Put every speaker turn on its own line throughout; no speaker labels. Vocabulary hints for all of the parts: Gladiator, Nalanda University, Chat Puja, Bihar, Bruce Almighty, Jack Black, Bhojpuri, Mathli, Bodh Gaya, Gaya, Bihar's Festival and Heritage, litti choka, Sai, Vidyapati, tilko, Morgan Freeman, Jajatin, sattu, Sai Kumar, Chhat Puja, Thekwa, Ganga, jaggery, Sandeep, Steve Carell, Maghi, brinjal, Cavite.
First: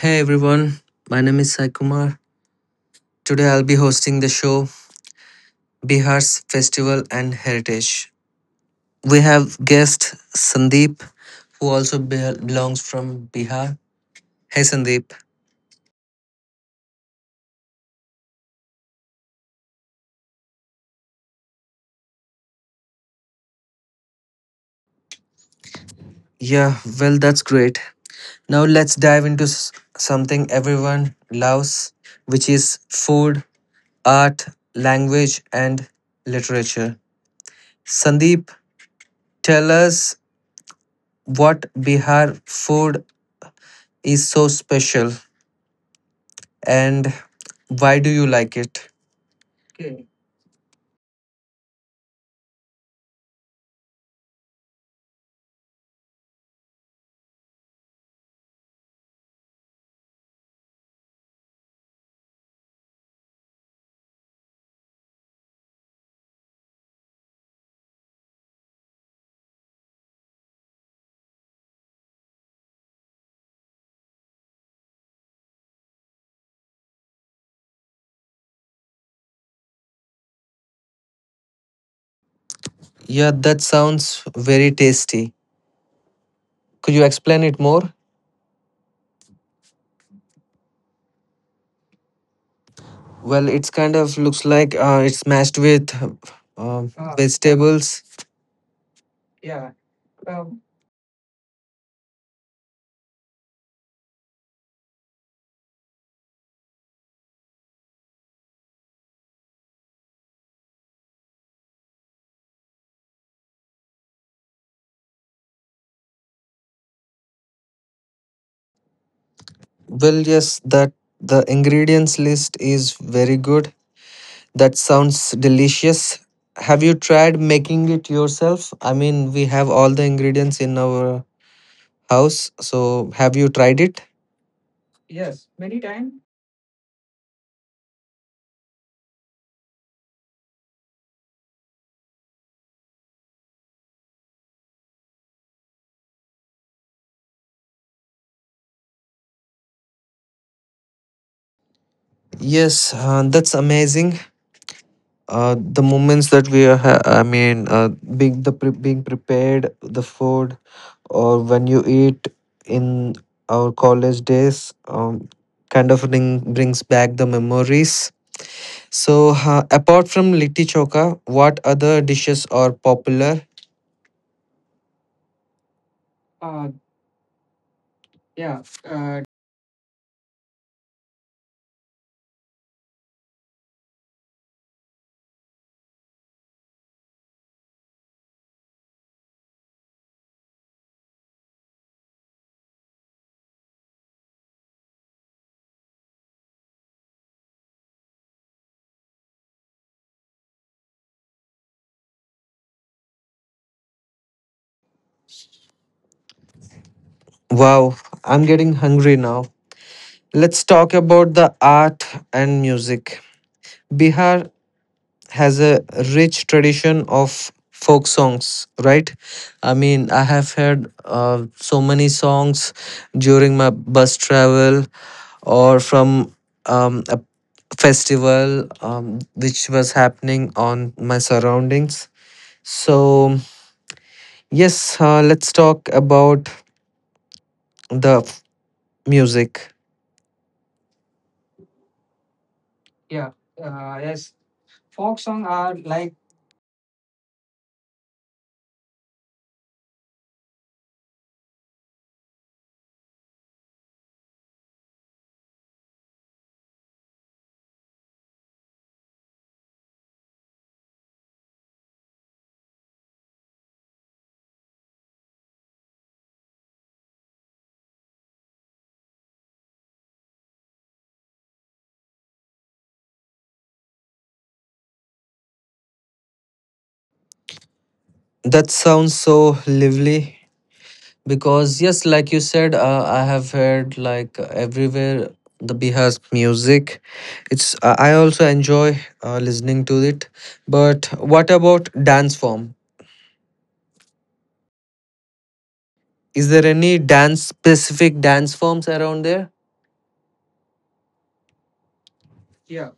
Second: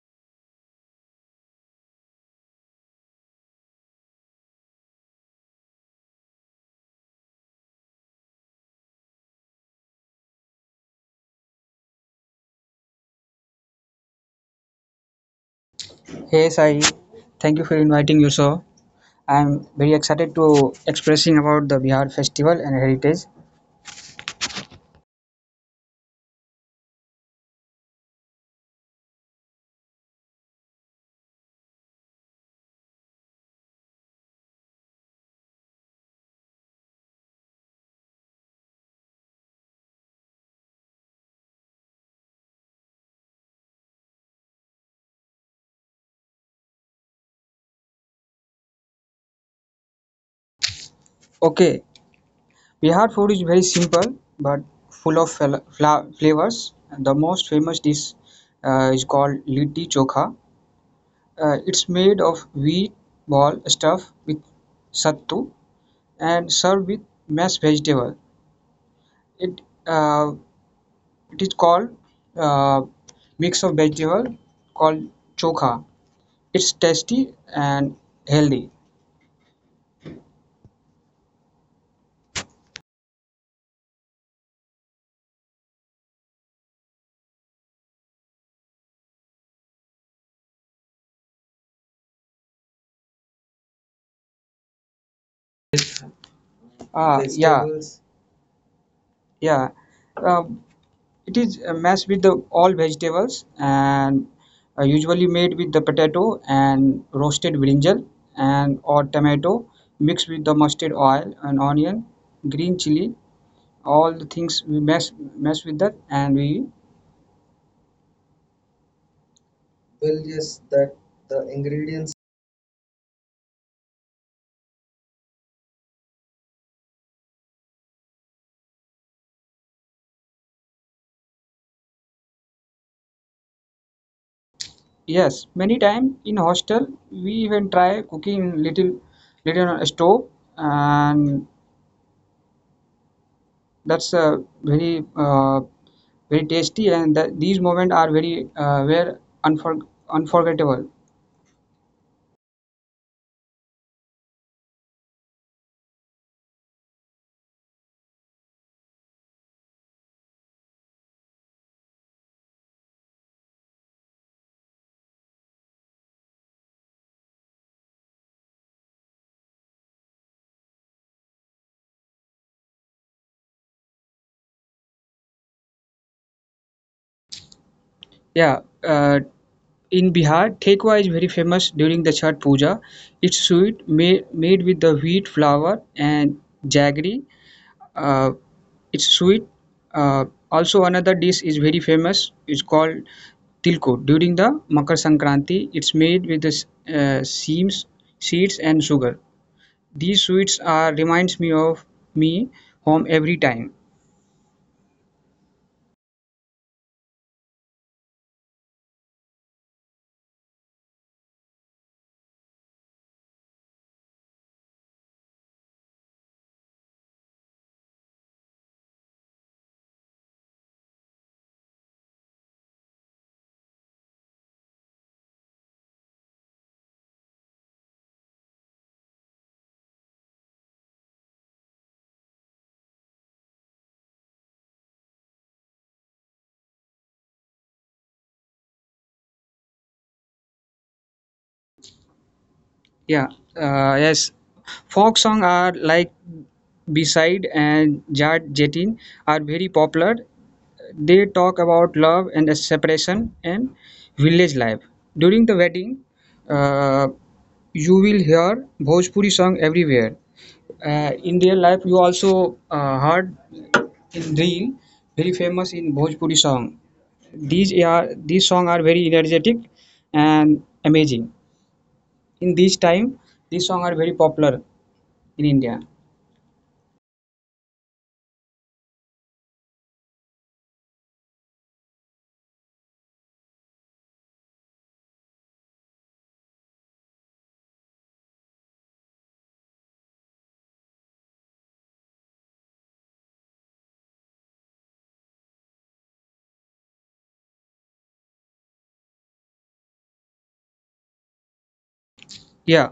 Hey everyone, my name is Sai Kumar. Today I'll be hosting the show Bihar's Festival and Heritage. We have guest Sandeep, who also belongs from Bihar. Hey Sandeep.
Hey Sai, thank you for inviting you so. I'm very excited to expressing about the Bihar festival and heritage.
Yeah, well, that's great. Now let's dive into something everyone loves, which is food, art, language, and literature. Sandeep, tell us what Bihar food is so special, and why do you like it?
Okay, Bihar food is very simple but full of flavors. The most famous dish is called litti chokha. It's made of wheat ball stuffed with sattu and served with mashed vegetable. It uh, it is called uh, mix of vegetable called chokha. It's tasty and healthy.
Yeah, that sounds very tasty. Could you explain it more? Well, it's kind of looks like it's mashed with uh,
Yeah,
vegetables.
Vegetable. Yeah. Um it is mashed with the all vegetables and usually made with the potato and roasted brinjal and or tomato mixed with the mustard oil and onion, green chili. All the things we mess with that and we
Well, yes, that
that.
the ingredients list is very good. That sounds delicious. Have you tried making it yourself? I mean, we have all the ingredients in our house, so have you tried it?
Yes, many time in hostel we even try cooking little little on a stove and that's very very tasty, and that these moments are very were unforgettable.
Yes, that's amazing. The moments that we are being the being prepared the food, or when you eat in our college days kind of brings back the memories. So apart from litti choka, what other dishes are popular?
Yeah, in Bihar, Thekwa is very famous during the Chhat Puja. It's sweet made with the wheat flour and jaggery. Uh, it's sweet. Uh, Also, another dish is very famous. It's called tilko. During the Makar Sankranti, it's made with the uh, seams, seeds, and sugar. These sweets are reminds me of me home every time.
Wow, I'm getting hungry now. Let's talk about the art and music. Bihar has a rich tradition of folk songs, right? I mean, I have heard so many songs during my bus travel, or from a festival which was happening on my surroundings. So yes, let's talk about the music.
Yeah, yes. Folk song are like Beside and Jat Jatin are very popular. They talk about love and separation and village life. During the wedding, uh, you will hear Bhojpuri song everywhere. In real life you also heard in real, very famous in bhojpuri song. These are, these song are very energetic and amazing. In this time these song are very popular in india.
That sounds so lively. Because yes, like you said, I have heard like everywhere the Bihar's music. It's I also enjoy listening to it. But what about dance form? Is there any dance specific dance forms around there?
Yeah,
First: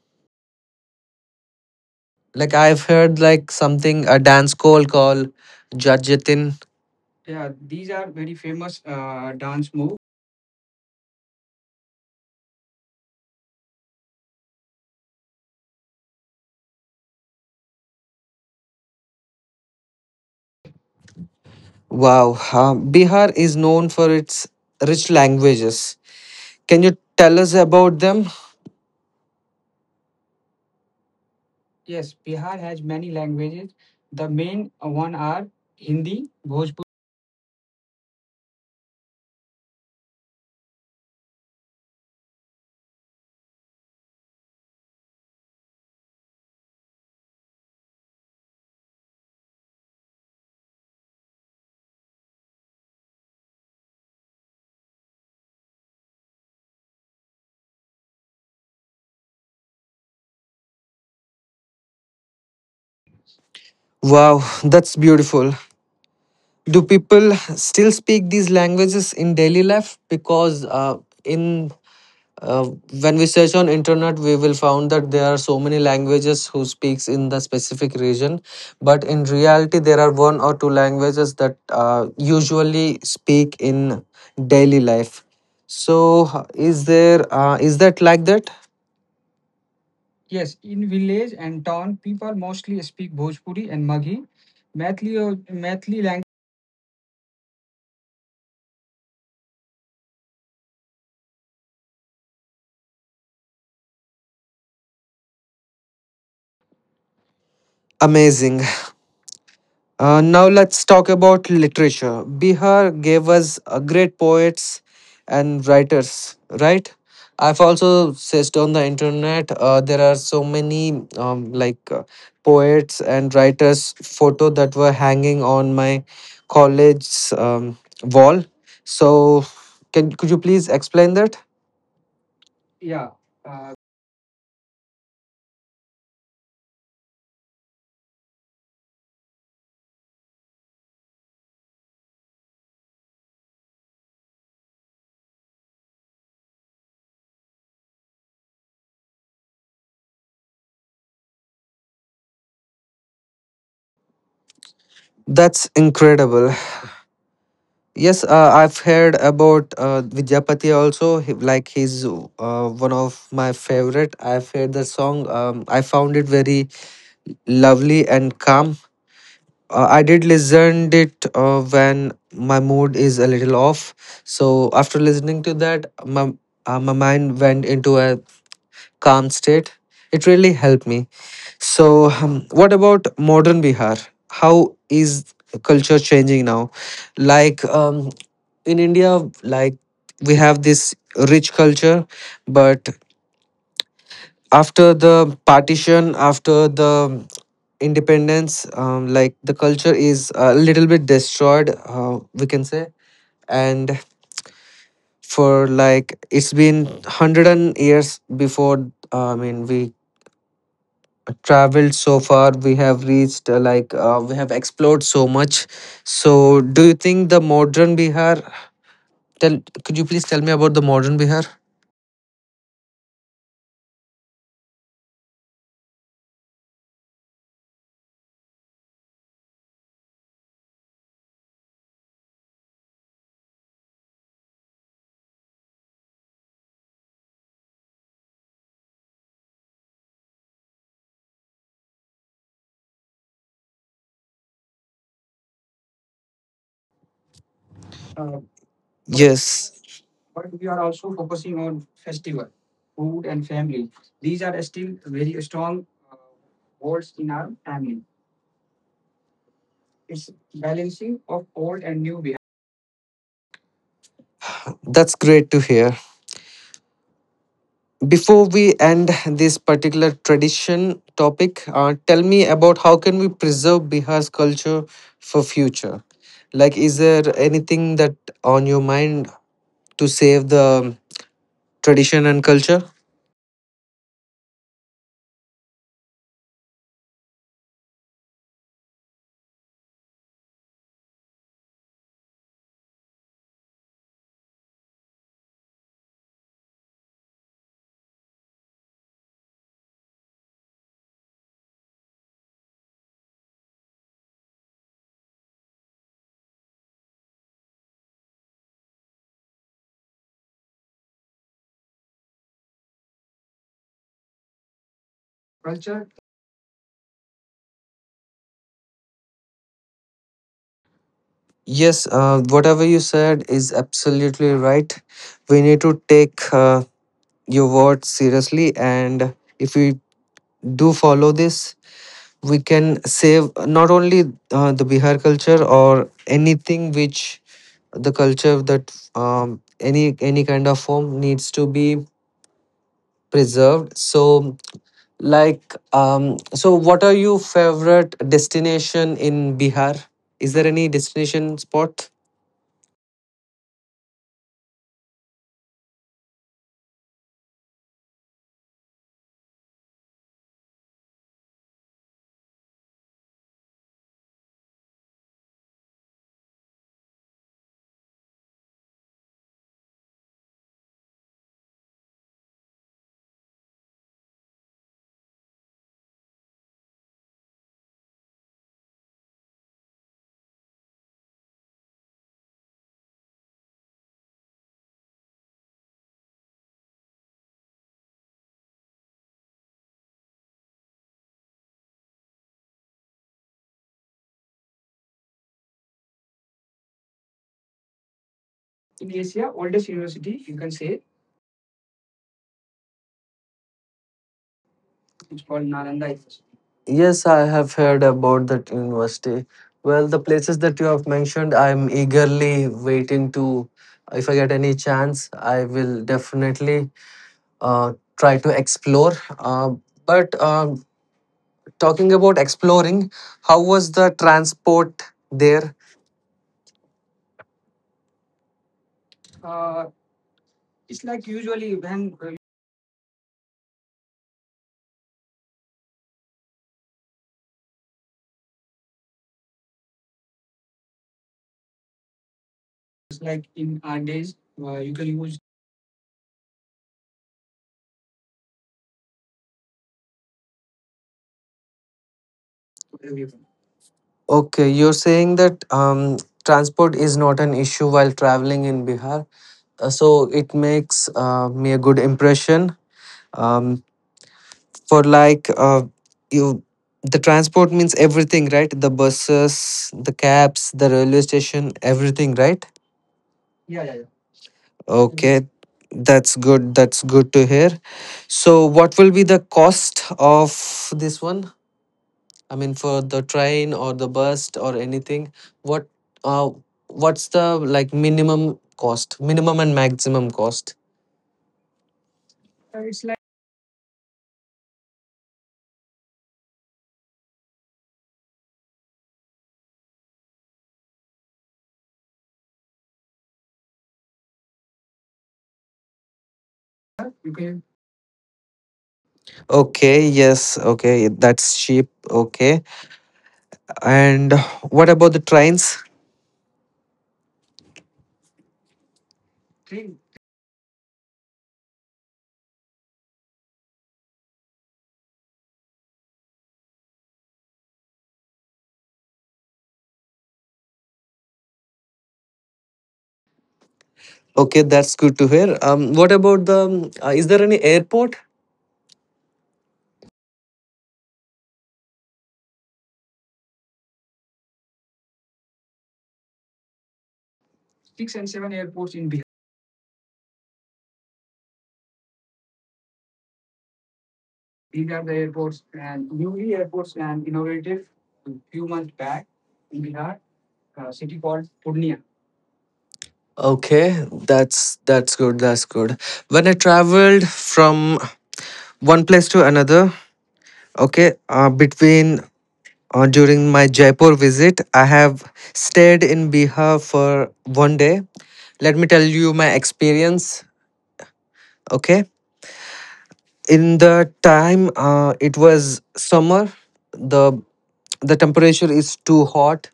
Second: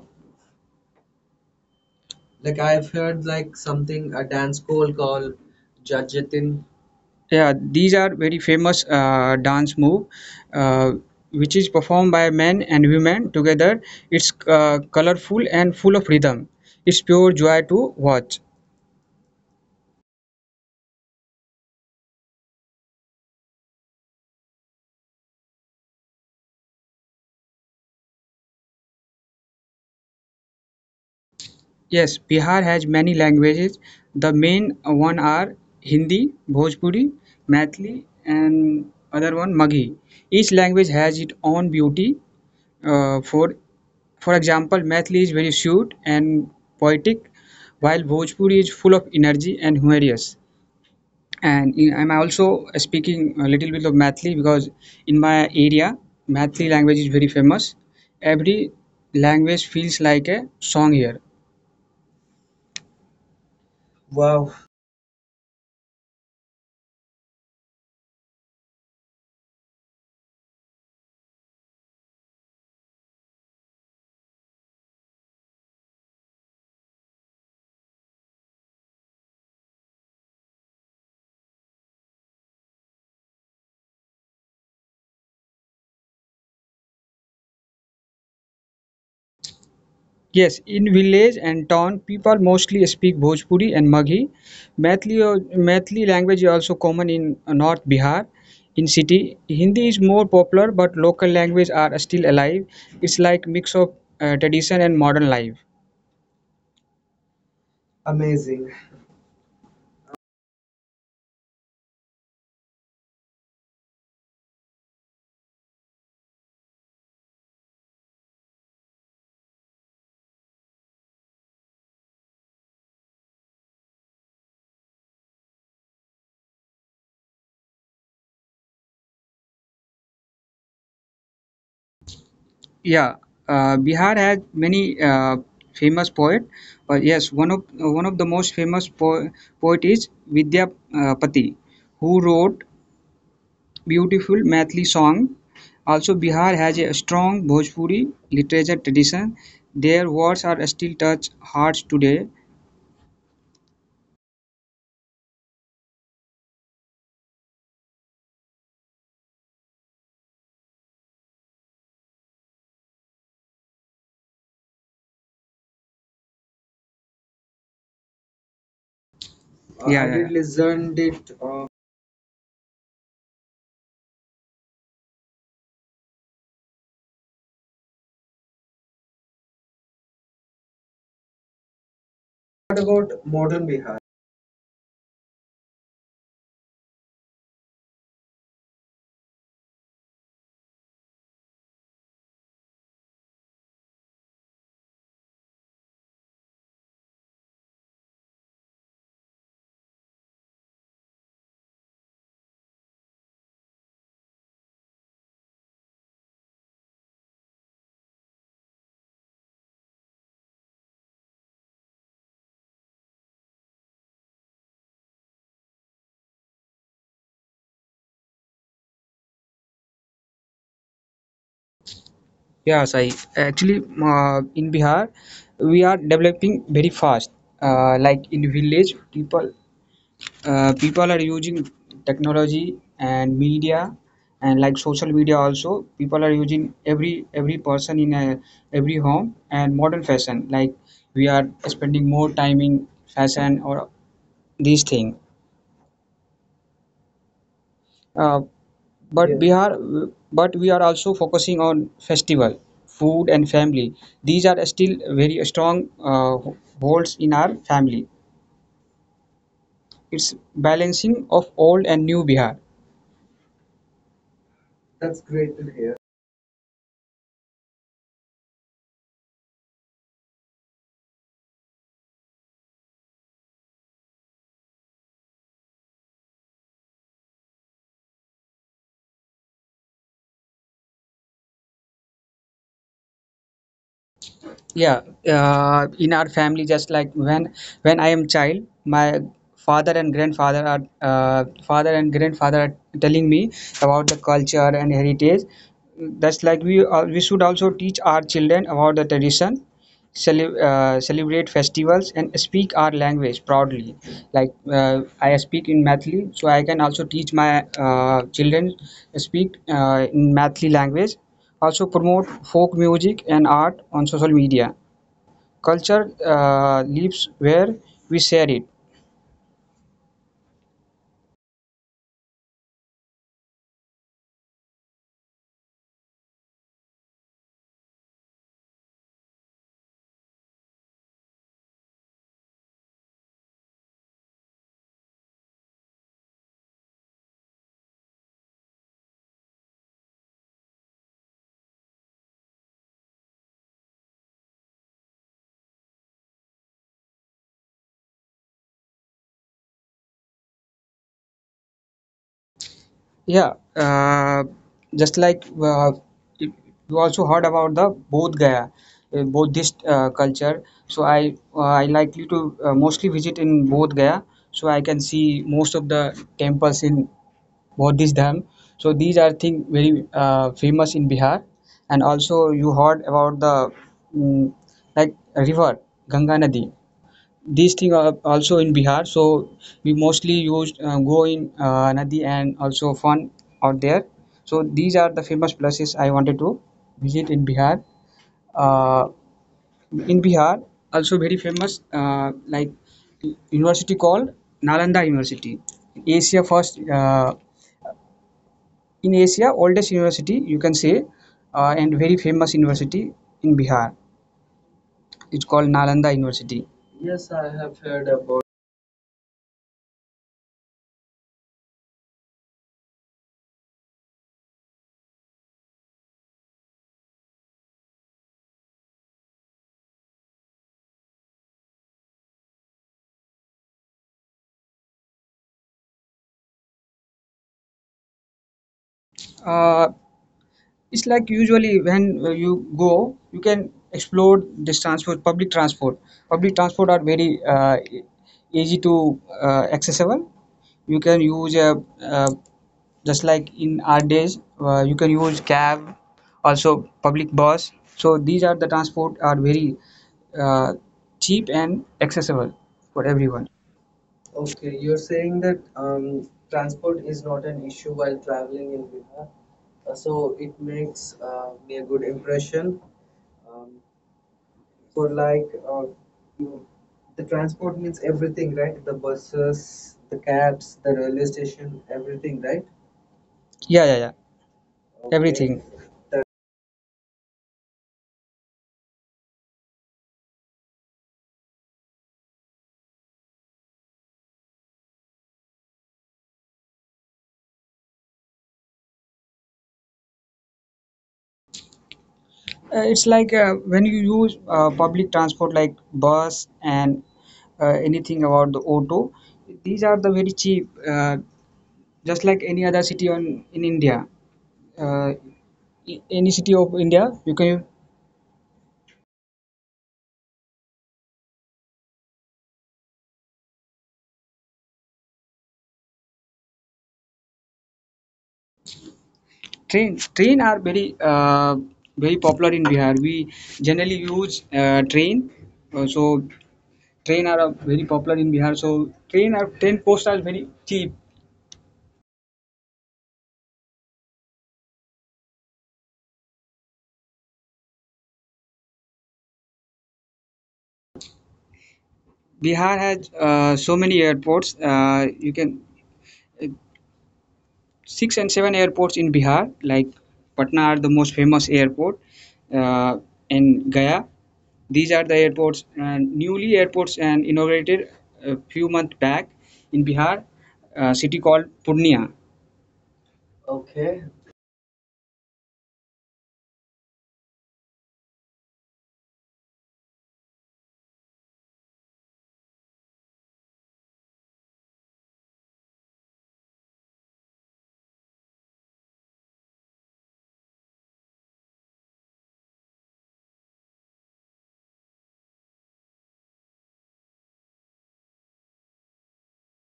Like
like
I've
I've
heard
heard
like
like
something
something
a
a
dance
dance
call called
within.
Jajatin.
Yeah, these are very famous dance move, uh, which is performed by men and women together. It's colorful and full of rhythm. It's pure joy to watch.
Wow, uh, Bihar is known for its rich languages. Can you tell us about them?
Yes, Bihar has many languages. The main one are Hindi, Bhojpuri, Maithili, and other one Maghi. Each language has its own beauty. Uh, for for example, Maithili is very sweet and poetic, while Bhojpuri is full of energy and humorous. I'm also speaking a little bit of Mathli because in my area, Mathli language is very famous. Every language feels like a song here.
Wow,
Wow.
that's beautiful. Do people still speak these languages in daily life? Because in uh, when we search on internet, we will found that there are so many languages who speaks in the specific region, but in reality, there are one or two languages that usually speak in daily life. So, is there is that like that?
Yes, in village and town, people mostly speak Bhojpuri and Maghi. Maithili language is also common in North Bihar. In city, Hindi is more popular, but local language are still alive. It's like mix of tradition and modern life. Amazing.
Amazing. Now let's talk about literature. Bihar gave us great poets and writers, right? I've also searched on the internet. There are so many poets and writers photo that were hanging on my college's wall. So, can could you please explain that?
Yeah, Bihar has many famous poet. But yes, one of the most famous poet is Vidyapati, who wrote beautiful Maithili song. Also Bihar has a strong Bhojpuri literature tradition. Their words are still touch hearts today.
That's incredible. Yes, I've heard about Vidyapati also. He, he's one of my favorite. I've heard the song. I found it very lovely and calm.
Yeah,
I
have
did listen
yeah. you
it when my mood is a little off. So after listening to that, my mind went into a calm state. It really helped me. So, what
about
about
modern
modern
Bihar?
Bihar? How is culture changing now? Like in India, like we have this rich culture, but after the partition, after the independence, like the culture is a little bit destroyed, we can say. And for like it's been 100 and years before. I mean, we traveled so far, we have reached we have explored so much. So do you think the modern Bihar, tell could you please tell me about the modern Bihar?
Yeah, Sai. Actually, in Bihar, we are developing very fast. Like in village, people are using technology and media, and like social media also people are using, every person in a, every home. And modern fashion, like we are spending more time in fashion or these thing, uh, but yes.
Yes,
Bihar, but we are also focusing on festival, food and family. These are still very strong holds in our family. It's balancing of old and new Bihar.
that's
That's
great
great
to
to
hear.
hear.
Before we end this particular tradition topic, tell me about how can we preserve Bihar's culture for future. Like is there anything that on your mind to save the tradition and culture?
Yeah, in our family, just like when I am child, my father and grandfather are telling me about the culture and heritage. That's like we should also teach our children about the tradition, celebrate festivals and speak our language proudly. Like I speak in Mathli, so I can also teach my children speak in Mathli language. Also promote folk music and art on social media. Culture lives where we share it.
Yes, whatever you said is absolutely right. We need to take your words seriously, and if we do follow this, we can save not only the Bihar culture, or anything which the culture that any kind of form needs to be preserved. So, like, so what are your favorite destination in Bihar? Is there any destination spot?
Yeah, just like you also heard about the Bodh Gaya, Buddhist culture. So I likely to mostly visit in Bodh Gaya, so I can see most of the temples in Buddhist dham. So these are thing very famous in Bihar. And also you heard about the like river Ganga Nadi. These things are also in Bihar. So we mostly use, go in Nadi and also fun out there. So these are the famous places I wanted to visit in Bihar. Uh, in Bihar, also very famous, like university called Nalanda University. Asia first, in Asia oldest university you can say, and very famous university in Bihar. It's called Nalanda University.
Yes,
Yes,
I
I
have
have
heard
heard about.
about that university. Well, the places that you have mentioned, I'm eagerly waiting to, if I get any chance, I will definitely try to explore. But talking about exploring, how was the transport there?
Uh, it's like usually when you go you can explore this transport public transport. Public transport are very easy to accessible. You can use a uh, just like in our days, you can use cab, also public bus. So these are the transport are very uh, cheap and accessible for everyone. Or
Okay, you're saying
saying
that
that
transport is not an issue while traveling in Bihar. So it makes me a good impression. Um, for like
like
you,
you,
the
the
transport
transport
means
means
everything,
everything,
right?
right?
The
The
buses,
buses,
the
the
cabs,
cabs,
the
the
railway
railway
station,
station,
everything,
everything,
right?
right? Yeah, yeah, yeah.
Mhm.
Okay,
Okay,
everything.
that's good, that's good to hear. So what will be the cost of this one? I mean, for the train or the bus or anything, what uh, what's the like minimum cost, minimum and maximum cost?
It's like when you use public transport like bus and anything about the auto, these are the very cheap just like any other city on in india, uh, any city of india, you can.
Okay, yes. Okay, that's cheap. Okay. And what about the trains?
Train are very very popular in Bihar. We generally use train. So train are very popular in Bihar. So train are train posts are very cheap.
Okay, that's good to hear. What about the? Is there any airport?
Bihar has so many airports. You can uh, six and seven airports in Bihar. Like Patna are the most famous airport, uh, and Gaya. These are the airports, and newly airports and inaugurated a few months back in Bihar, a city called Purnia. Okay.
Okay, that's good. That's good. When I traveled from one place to another, okay, between during my Jaipur visit, I have stayed in Bihar for one day. Let me tell you my experience. Okay, in the time, it was summer. the The temperature is too hot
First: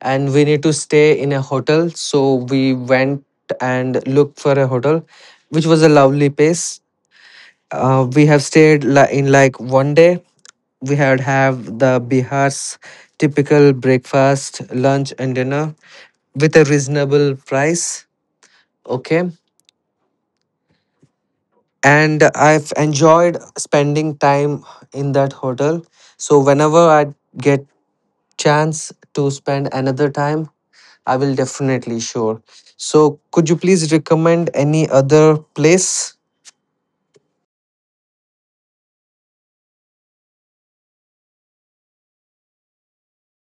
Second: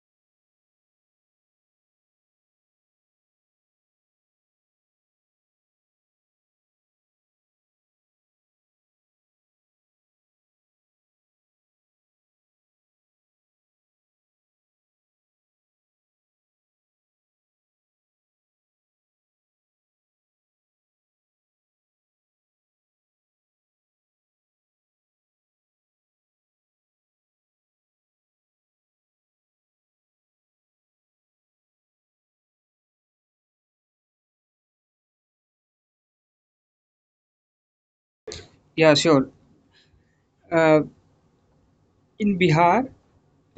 and we need to stay in a hotel. So we went and looked for a hotel, which was a lovely place. We have stayed in like one day. We had have the Bihar's typical breakfast, lunch, and dinner with a reasonable price. Okay, and I've enjoyed spending time in that hotel. So whenever I get chance to spend another time, I will definitely sure. So, could you please recommend any other place?
Yeah, sure. Uh, in Bihar,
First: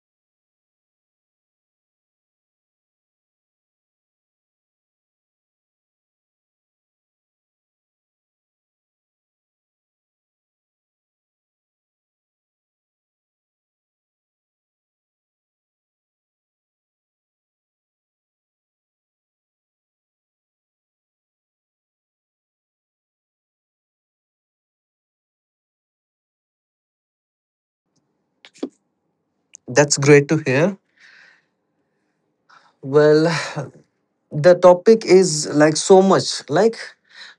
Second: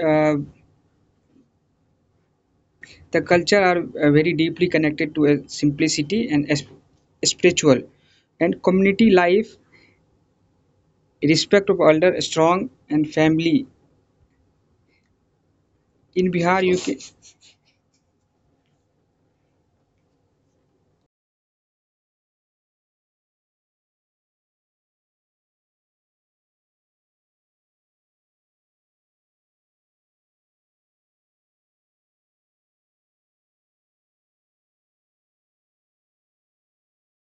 uh, the culture are very deeply connected to simplicity and spiritual, and community life, respect of elder, strong, and family. In Bihar, you can.
That's great to hear. Well, the topic is like so much. Like,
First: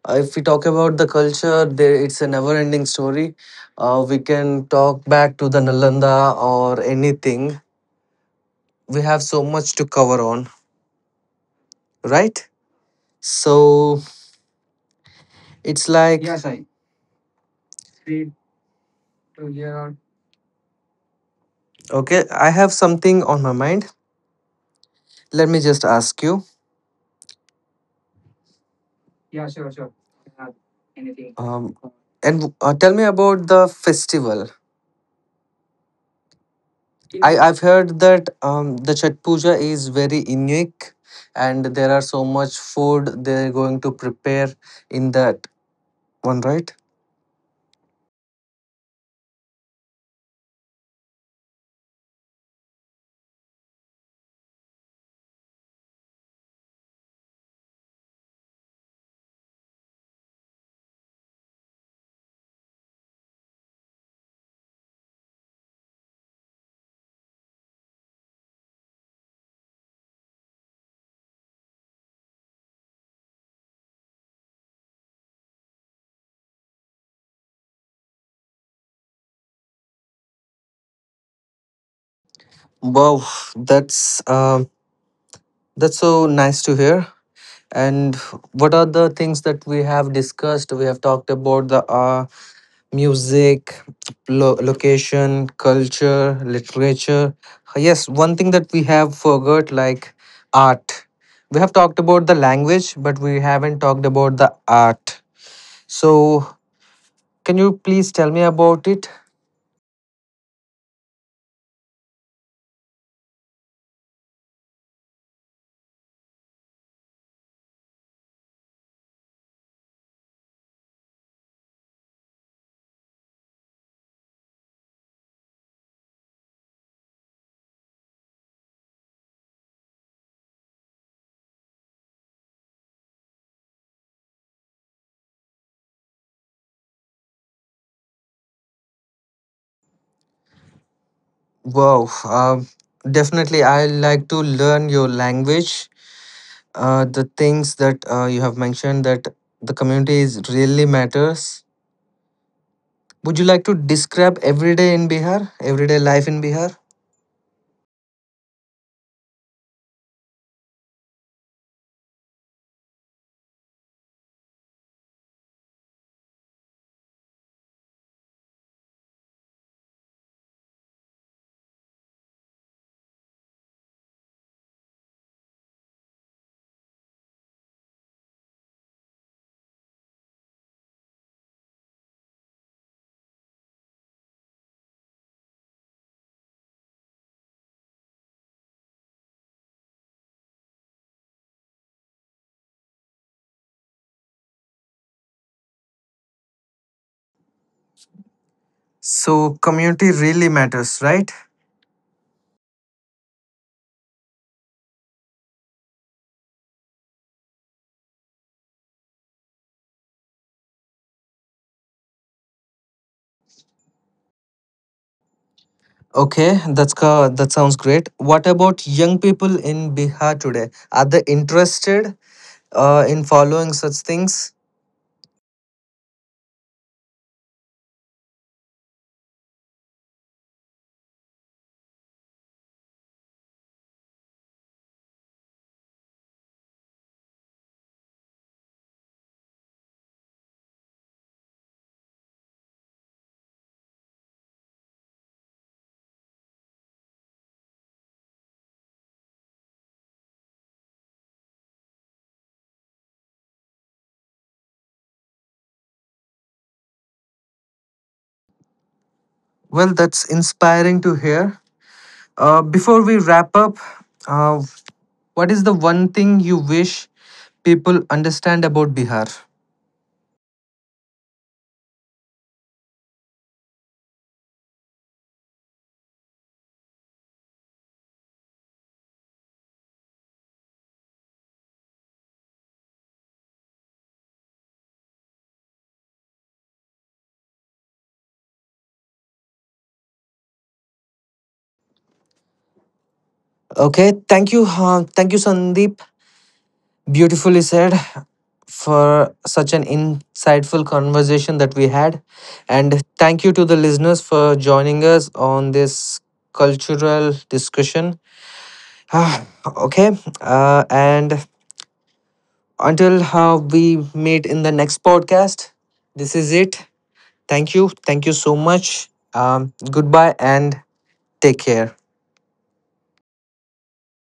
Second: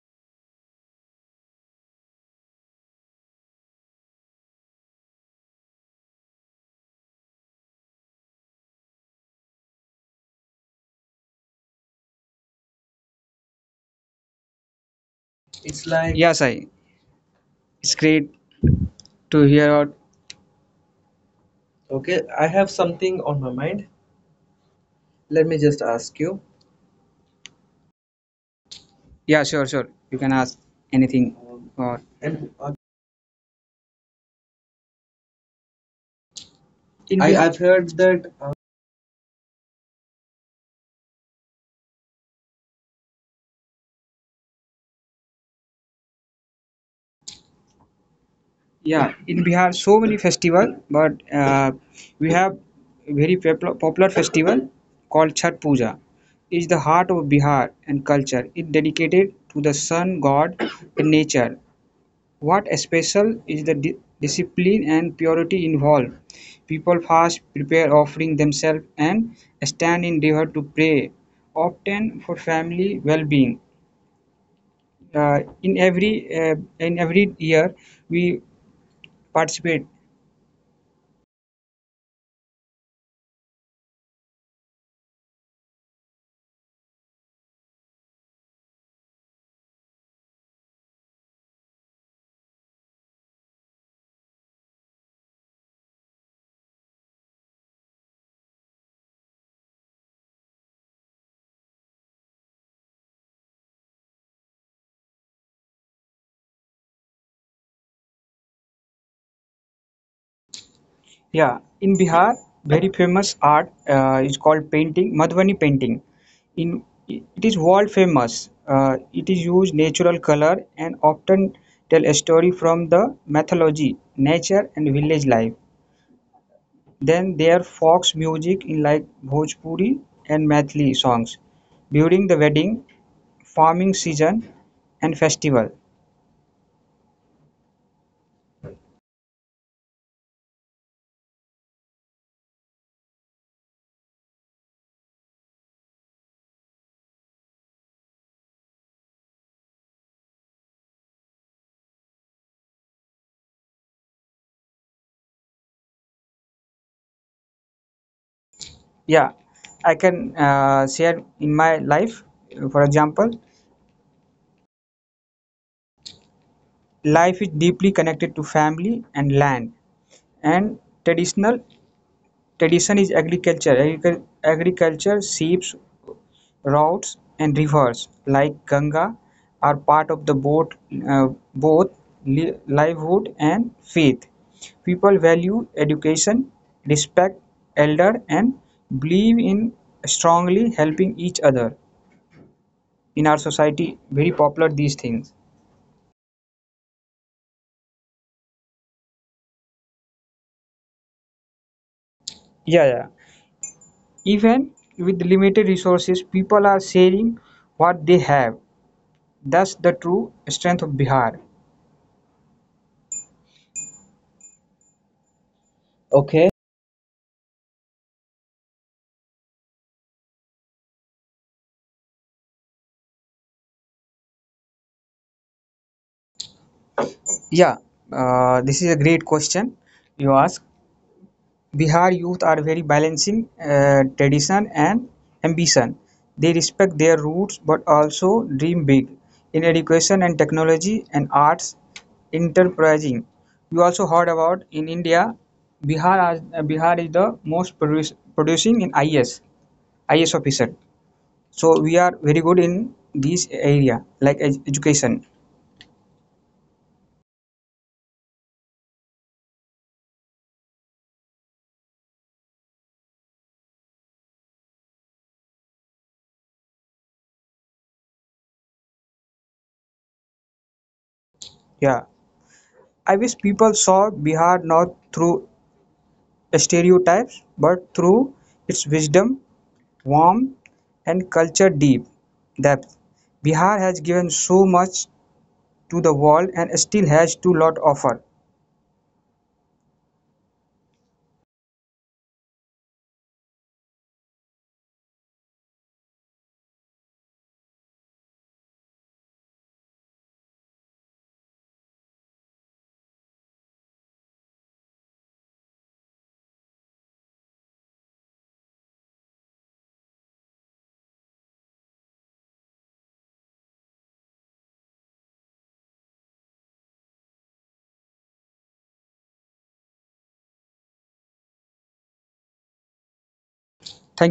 if we talk about the culture, there it's a never-ending story. We can talk back to the Nalanda or anything. We have so much to cover on, right? So
It's
it's
like
like
yes,
yes,
I.
I.
It's great to hear. Out. Okay,
Okay,
I
I
have
have
something
something
on
on
my
my
mind.
mind.
Let
Let
me
me
just
just
ask
ask
you.
you.
Yeah, sure, sure. You can ask anything.
Um,
Or and
And tell me about the festival.
In I
I,
Bihar, I've
I've
heard
heard that
that
the Chat Puja is very unique, and there are so much food they're going to prepare in that one, right?
yeah, in Bihar, so many festival, but we have very popular festival called Chhat Puja. Is the heart of Bihar and culture. It dedicated to the sun god and nature. What special is the discipline and purity involved? People fast, prepare offering themselves, and stand in river to pray, often for family well-being. In every year, we participate.
Wow, that's um, that's so nice to hear. And what are the things that we have discussed? We have talked about the music, location, culture, literature. Yes, one thing that we have forgot, like art. We have talked about the language, but we haven't talked about the art. So, can you please tell me about it?
Yeah, in Bihar, very famous art is called painting, Madhubani painting. In it is world famous. It is used natural color and often tell a story from the mythology, nature, and village life. Then there folk music in like Bhojpuri and Mathli songs during the wedding, farming season, and festival.
Wow, definitely. I like to learn your language. The things that you have mentioned that the community is really matters. Would you like to describe everyday in Bihar, everyday life in Bihar?
Yeah, I can share in my life, for example. Life is deeply connected to family and land. And traditional tradition is agriculture. Agriculture, sheep, routes, and rivers like Ganga are part of the uh, both livelihood and faith. People value education, respect elder, and believe in strongly helping each other. In our society, very popular these things.
So community really matters, right?
Yeah, yeah. Even with limited resources, people are sharing what they have. That's the true strength of Bihar. Okay.
Okay, that sounds great. What about young people in Bihar today? Are they interested in following such things?
Yeah, this is a great question you ask. Bihar youth are very balancing tradition and ambition. They respect their roots but also dream big in education and technology and arts enterprising. You also heard about in India, Bihar, Bihar is the most producing in IS, IS officer. So we are very good in this area like education.
Well, that's inspiring to hear. Before we wrap up, uh, what is the one thing you wish people understand about Bihar?
Yeah, I wish people saw Bihar not through stereotypes but through its wisdom, warmth, and culture deep depth. Bihar has given so much to the world and still has too lot offer.
Okay, thank you, Sandeep. Beautifully said, for such an insightful conversation that we had. And thank you to the listeners for joining us on this cultural discussion. Ah, okay. And until we meet in the next podcast, this is it. Thank you. Thank you so much. Goodbye and take care.
Thank you.